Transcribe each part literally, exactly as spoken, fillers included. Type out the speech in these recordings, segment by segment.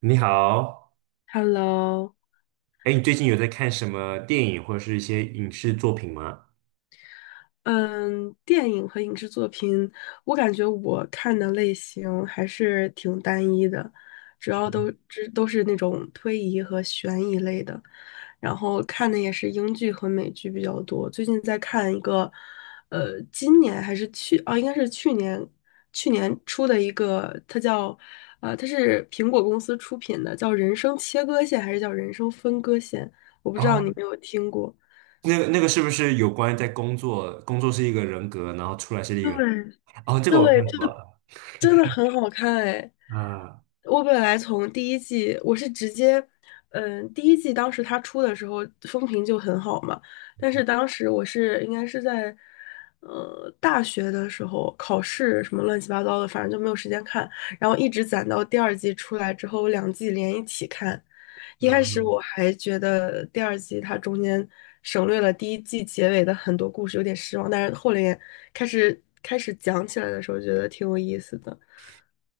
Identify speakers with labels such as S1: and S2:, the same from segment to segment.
S1: 你好。
S2: Hello，
S1: 哎，你最近有在看什么电影或者是一些影视作品吗？
S2: 嗯，电影和影视作品，我感觉我看的类型还是挺单一的，主要都只都是那种推移和悬疑类的，然后看的也是英剧和美剧比较多。最近在看一个，呃，今年还是去啊，应该是去年去年出的一个，它叫呃，它是苹果公司出品的，叫《人生切割线》还是叫《人生分割线》，我不知道
S1: 哦，
S2: 你有没有听过。
S1: 那个那个是不是有关在工作？工作是一个人格，然后出来是一个人。
S2: 对
S1: 哦，这个我
S2: 对，
S1: 看
S2: 这
S1: 过了。
S2: 真的很好看哎！
S1: 啊、
S2: 我本来从第一季，我是直接，嗯，第一季当时它出的时候风评就很好嘛，但是当时我是应该是在，呃，大学的时候考试什么乱七八糟的，反正就没有时间看，然后一直攒到第二季出来之后，我两季连一起看。一开始
S1: 嗯。
S2: 我还觉得第二季它中间省略了第一季结尾的很多故事，有点失望，但是后来开始开始讲起来的时候，觉得挺有意思的。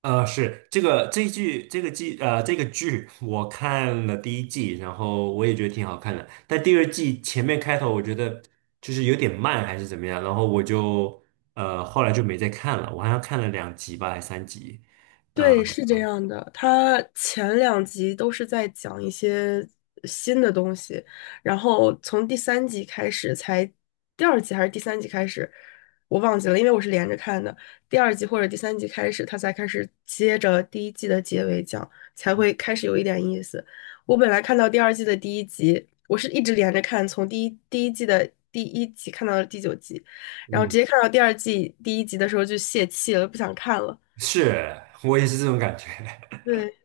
S1: 呃，是这个这一剧这个季呃这个剧我看了第一季，然后我也觉得挺好看的，但第二季前面开头我觉得就是有点慢还是怎么样，然后我就呃后来就没再看了，我好像看了两集吧，还三集。呃
S2: 对，是这样的，它前两集都是在讲一些新的东西，然后从第三集开始才，第二集还是第三集开始，我忘记了，因为我是连着看的，第二集或者第三集开始，它才开始接着第一季的结尾讲，才会开始有一点意思。我本来看到第二季的第一集，我是一直连着看，从第一第一季的第一集看到了第九集，然后
S1: 嗯
S2: 直接看到第二季第一集的时候就泄气了，不想看了。
S1: 是，我也是这种感觉。
S2: 对。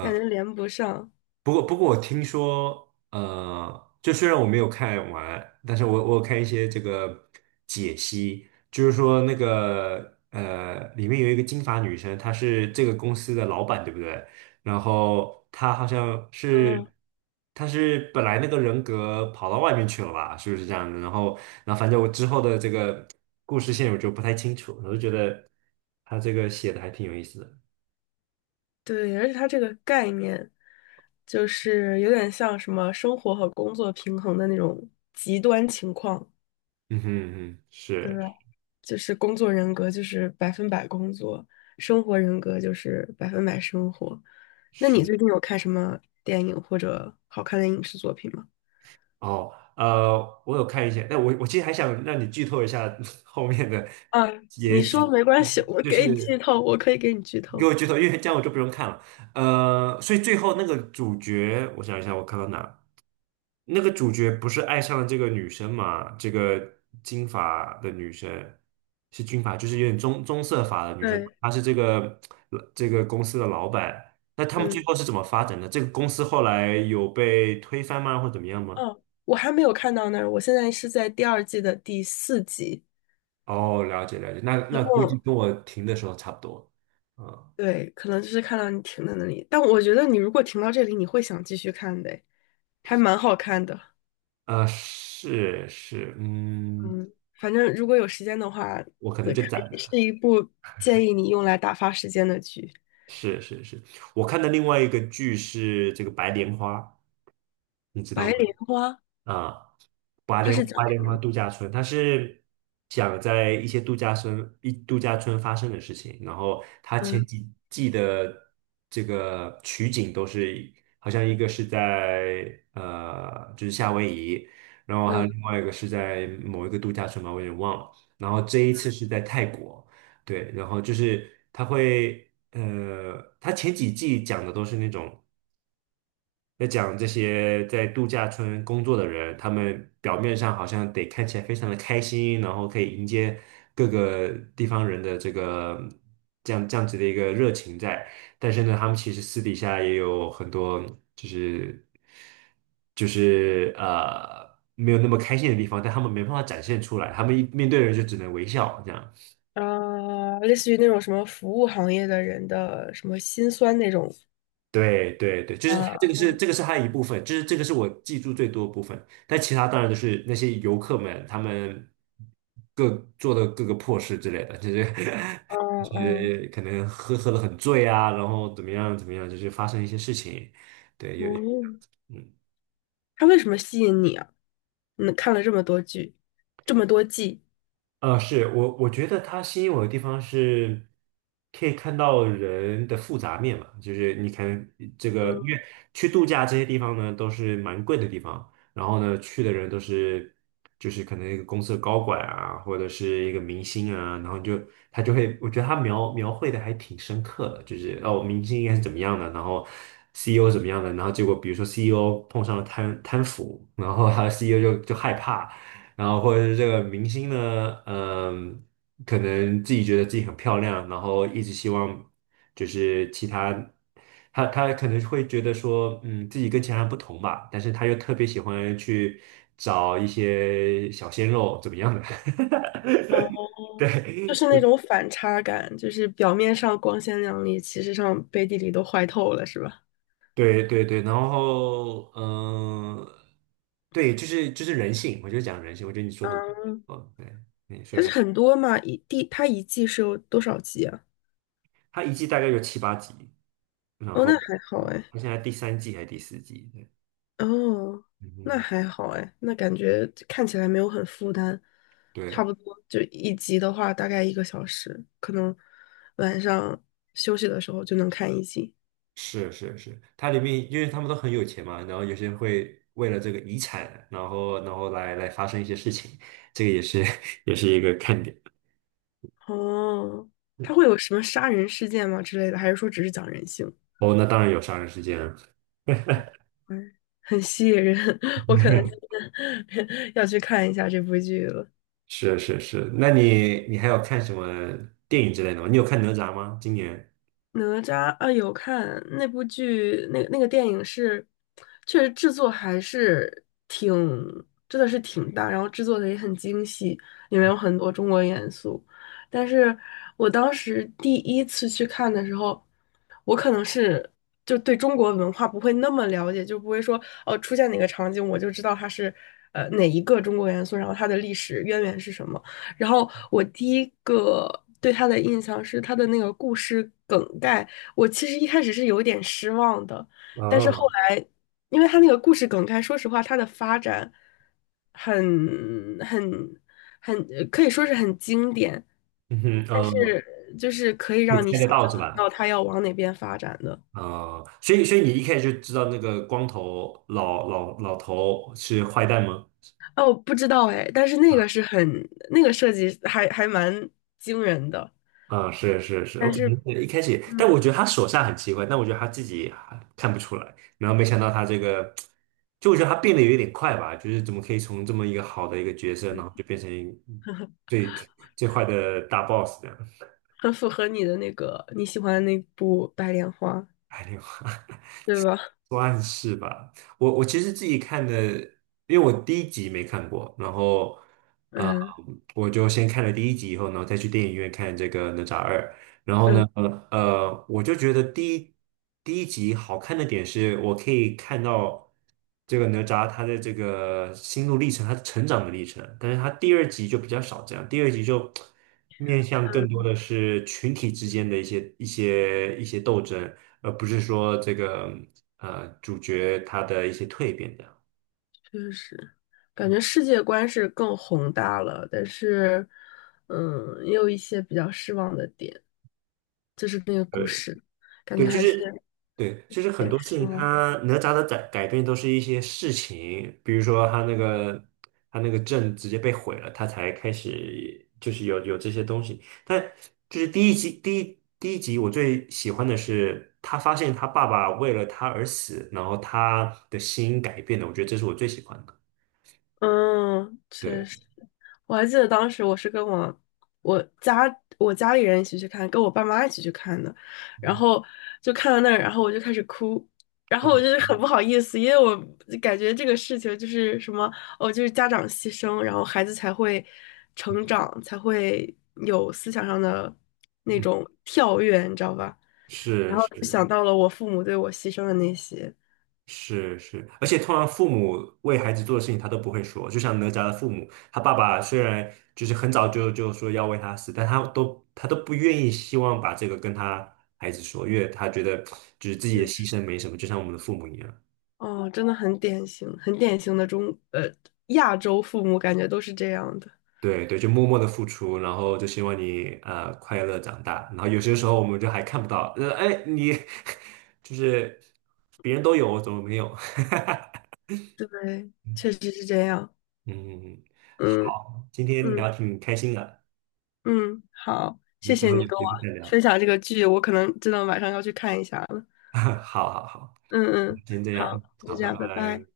S2: 感觉连不上。
S1: 不过，不过我听说，呃，就虽然我没有看完，但是我我有看一些这个解析，就是说那个呃，里面有一个金发女生，她是这个公司的老板，对不对？然后她好像是，
S2: 嗯，
S1: 她是本来那个人格跑到外面去了吧？是不是这样的？然后，然后反正我之后的这个故事线我就不太清楚，我就觉得她这个写的还挺有意思的。
S2: 对，而且它这个概念，就是有点像什么生活和工作平衡的那种极端情况，
S1: 嗯哼嗯哼，
S2: 对
S1: 是
S2: 吧？就是工作人格就是百分百工作，生活人格就是百分百生活。那你
S1: 是。
S2: 最近有看什么电影或者好看的影视作品吗？
S1: 哦，呃，我有看一些，但我我其实还想让你剧透一下 后面的
S2: 啊，你
S1: 结
S2: 说
S1: 局，
S2: 没
S1: 就
S2: 关
S1: 是
S2: 系，我
S1: 就
S2: 给你剧
S1: 是
S2: 透，我可以给你剧
S1: 你给
S2: 透。
S1: 我剧透，因为这样我就不用看了。呃，所以最后那个主角，我想一下，我看到哪？那个主角不是爱上了这个女生嘛？这个金发的女生是金发，就是有点棕棕色发的女生，
S2: 对，
S1: 她是这个这个公司的老板。那他们最
S2: 嗯，
S1: 后是怎么发展的？这个公司后来有被推翻吗，或怎么样吗？
S2: 哦，我还没有看到那儿，我现在是在第二季的第四集。
S1: 哦，了解了解，那
S2: 一
S1: 那估计
S2: 共，
S1: 跟我停的时候差不多。嗯。
S2: 对，可能就是看到你停在那里。但我觉得你如果停到这里，你会想继续看的还蛮好看的。
S1: 啊，是是，嗯，
S2: 嗯，反正如果有时间的话，
S1: 我可能
S2: 对，
S1: 就
S2: 可
S1: 攒
S2: 以
S1: 着。
S2: 是一部建议你用来打发时间的剧。
S1: 是是是，我看的另外一个剧是这个《白莲花》，你知
S2: 《白
S1: 道吗？
S2: 莲花》
S1: 啊。白
S2: 它
S1: 莲
S2: 是
S1: 白
S2: 讲什
S1: 莲花
S2: 么的？
S1: 度假村，它是讲在一些度假村一度假村发生的事情，然后它前
S2: 嗯
S1: 几季的这个取景都是好像一个是在呃就是夏威夷，然后还有
S2: 嗯，
S1: 另外一个是在某一个度假村吧，我有点忘了，然后这一次是在泰国。对，然后就是它会呃，它前几季讲的都是那种。在讲这些在度假村工作的人，他们表面上好像得看起来非常的开心，然后可以迎接各个地方人的这个这样这样子的一个热情在，但是呢，他们其实私底下也有很多就是就是呃没有那么开心的地方，但他们没办法展现出来，他们一面对人就只能微笑这样。
S2: 呃，类似于那种什么服务行业的人的什么辛酸那种。
S1: 对对对，就是
S2: 啊
S1: 这个 是这个是它的一部分，就是这个是我记住最多的部分。但其他当然都是那些游客们他们各做的各个破事之类的，就是
S2: 啊
S1: 就
S2: 嗯
S1: 是可能喝喝的很醉啊，然后怎么样怎么样，就是发生一些事情。对，有。
S2: 嗯，
S1: 嗯。
S2: 它为什么吸引你啊？你看了这么多剧，这么多季。
S1: 呃，是我我觉得它吸引我的地方是，可以看到人的复杂面嘛，就是你看这个，因
S2: 嗯
S1: 为去度假这些地方呢都是蛮贵的地方，然后呢去的人都是就是可能一个公司的高管啊，或者是一个明星啊，然后你就他就会，我觉得他描描绘的还挺深刻的，就是哦，明星应该是怎么样的，然后 C E O 怎么样的，然后结果比如说 C E O 碰上了贪贪腐，然后他 C E O 就就害怕。然后或者是这个明星呢，嗯，可能自己觉得自己很漂亮，然后一直希望就是其他，他他可能会觉得说，嗯，自己跟其他人不同吧，但是他又特别喜欢去找一些小鲜肉怎么样的。
S2: 哦。就是那
S1: 对
S2: 种反差感，就是表面上光鲜亮丽，其实上背地里都坏透了，是吧？
S1: 对对对，然后嗯、呃对，就是就是人性，我就讲人性，我觉得你说的，
S2: 嗯，
S1: 嗯，对。
S2: 它是很多嘛，一第它一季是有多少集啊？
S1: 他一季大概有七八集，然
S2: 哦，
S1: 后
S2: 那还好哎，
S1: 好像还第三季还是第四季，对。
S2: 哦，
S1: 嗯
S2: 那
S1: 哼。
S2: 还好哎，那感觉看起来没有很负担，差
S1: 对，
S2: 不多就一集的话大概一个小时，可能晚上休息的时候就能看一集。
S1: 是是是，它里面因为他们都很有钱嘛，然后有些人会为了这个遗产，然后然后来来发生一些事情，这个也是 也是一个看点。
S2: 哦，它会有什么杀人事件吗之类的，还是说只是讲人性？
S1: 哦，那当然有杀人事件了。
S2: 嗯很吸引人，我可能今 天 要去看一下这部剧了。
S1: 是是是，那你你还有看什么电影之类的吗？你有看哪吒吗？今年？
S2: 哪吒啊，有看那部剧，那那个电影是，确实制作还是挺，真的是挺大，然后制作的也很精细，里面有很多中国元素。但是我当时第一次去看的时候，我可能是就对中国文化不会那么了解，就不会说哦，出现哪个场景我就知道它是呃哪一个中国元素，然后它的历史渊源是什么。然后我第一个对他的印象是他的那个故事梗概，我其实一开始是有点失望的，但是后
S1: 哦，
S2: 来，因为他那个故事梗概，说实话，他的发展很很很可以说是很经典，
S1: 嗯哼，
S2: 但
S1: 嗯，
S2: 是就是可以
S1: 可以
S2: 让你
S1: 猜得
S2: 想
S1: 到
S2: 象
S1: 是
S2: 得
S1: 吧？
S2: 到他要往哪边发展的。
S1: 哦，所以所以你一开始就知道那个光头老老老头是坏蛋吗？
S2: 哦，不知道哎，但是那个是很那个设计还还蛮惊人的，
S1: 啊、是是是，我
S2: 但
S1: 可
S2: 是
S1: 能是一开始，但我
S2: 嗯。
S1: 觉得他手下很奇怪，但我觉得他自己还看不出来，然后没想到他这个，就我觉得他变得有点快吧，就是怎么可以从这么一个好的一个角色，然后就变成 最最坏的大 boss 这样。
S2: 很符合你的那个你喜欢的那部《白莲花》，
S1: 哎呦。
S2: 对吧？
S1: 算是吧。我我其实自己看的，因为我第一集没看过，然后啊呃
S2: 嗯
S1: 我就先看了第一集以后，然后再去电影院看这个《哪吒二》。然后呢，
S2: 嗯
S1: 呃，我就觉得第一第一集好看的点是，我可以看到这个哪吒他的这个心路历程，他成长的历程。但是他第二集就比较少这样，第二集就面向更多
S2: 嗯，
S1: 的是群体之间的一些一些一些斗争。而不是说这个呃主角他的一些蜕变这样。
S2: 确实，感觉世界观是更宏大了，但是，嗯，也有一些比较失望的点，就是那个故
S1: 对
S2: 事，感觉
S1: 对，就
S2: 还是有
S1: 是对，就是很
S2: 点
S1: 多事
S2: 失
S1: 情
S2: 望。
S1: 他哪吒的改改变都是一些事情，比如说他那个他那个阵直接被毁了，他才开始就是有有这些东西。但就是第一集第一第一集我最喜欢的是他发现他爸爸为了他而死，然后他的心改变了，我觉得这是我最喜欢的。
S2: 嗯，确
S1: 对，
S2: 实。我还记得当时我是跟我我家我家里人一起去看，跟我爸妈一起去看的，然
S1: 嗯
S2: 后就看到那儿，然后我就开始哭，然后我就 是
S1: 嗯，
S2: 很不好意思，因为我感觉这个事情就是什么哦，就是家长牺牲，然后孩子才会成长，才会有思想上的那
S1: 嗯。
S2: 种跳跃，你知道吧？然
S1: 是
S2: 后就
S1: 是。
S2: 想到了我父母对我牺牲的那些。
S1: 是是，而且通常父母为孩子做的事情他都不会说，就像哪吒的父母，他爸爸虽然就是很早就就说要为他死，但他都他都不愿意希望把这个跟他孩子说，因为他觉得就是自己的
S2: 嗯，
S1: 牺牲没什么，就像我们的父母一样。
S2: 哦，真的很典型，很典型的中，呃，亚洲父母感觉都是这样的。
S1: 对对，就默默的付出，然后就希望你呃快乐长大，然后有些时候我们就还看不到，呃哎你 就是别人都有，我怎么没有？
S2: 对，
S1: 嗯。
S2: 确实是这样。
S1: 嗯嗯。
S2: 嗯
S1: 好，今天
S2: 嗯
S1: 聊挺开心的，
S2: 嗯，好，
S1: 我
S2: 谢
S1: 们最
S2: 谢
S1: 后
S2: 你
S1: 有
S2: 跟我
S1: 机会再聊。
S2: 分享这个剧，我可能真的晚上要去看一下了。
S1: 好好好，
S2: 嗯嗯，
S1: 先这样，
S2: 好，就
S1: 好，
S2: 这
S1: 拜
S2: 样，拜
S1: 拜。
S2: 拜。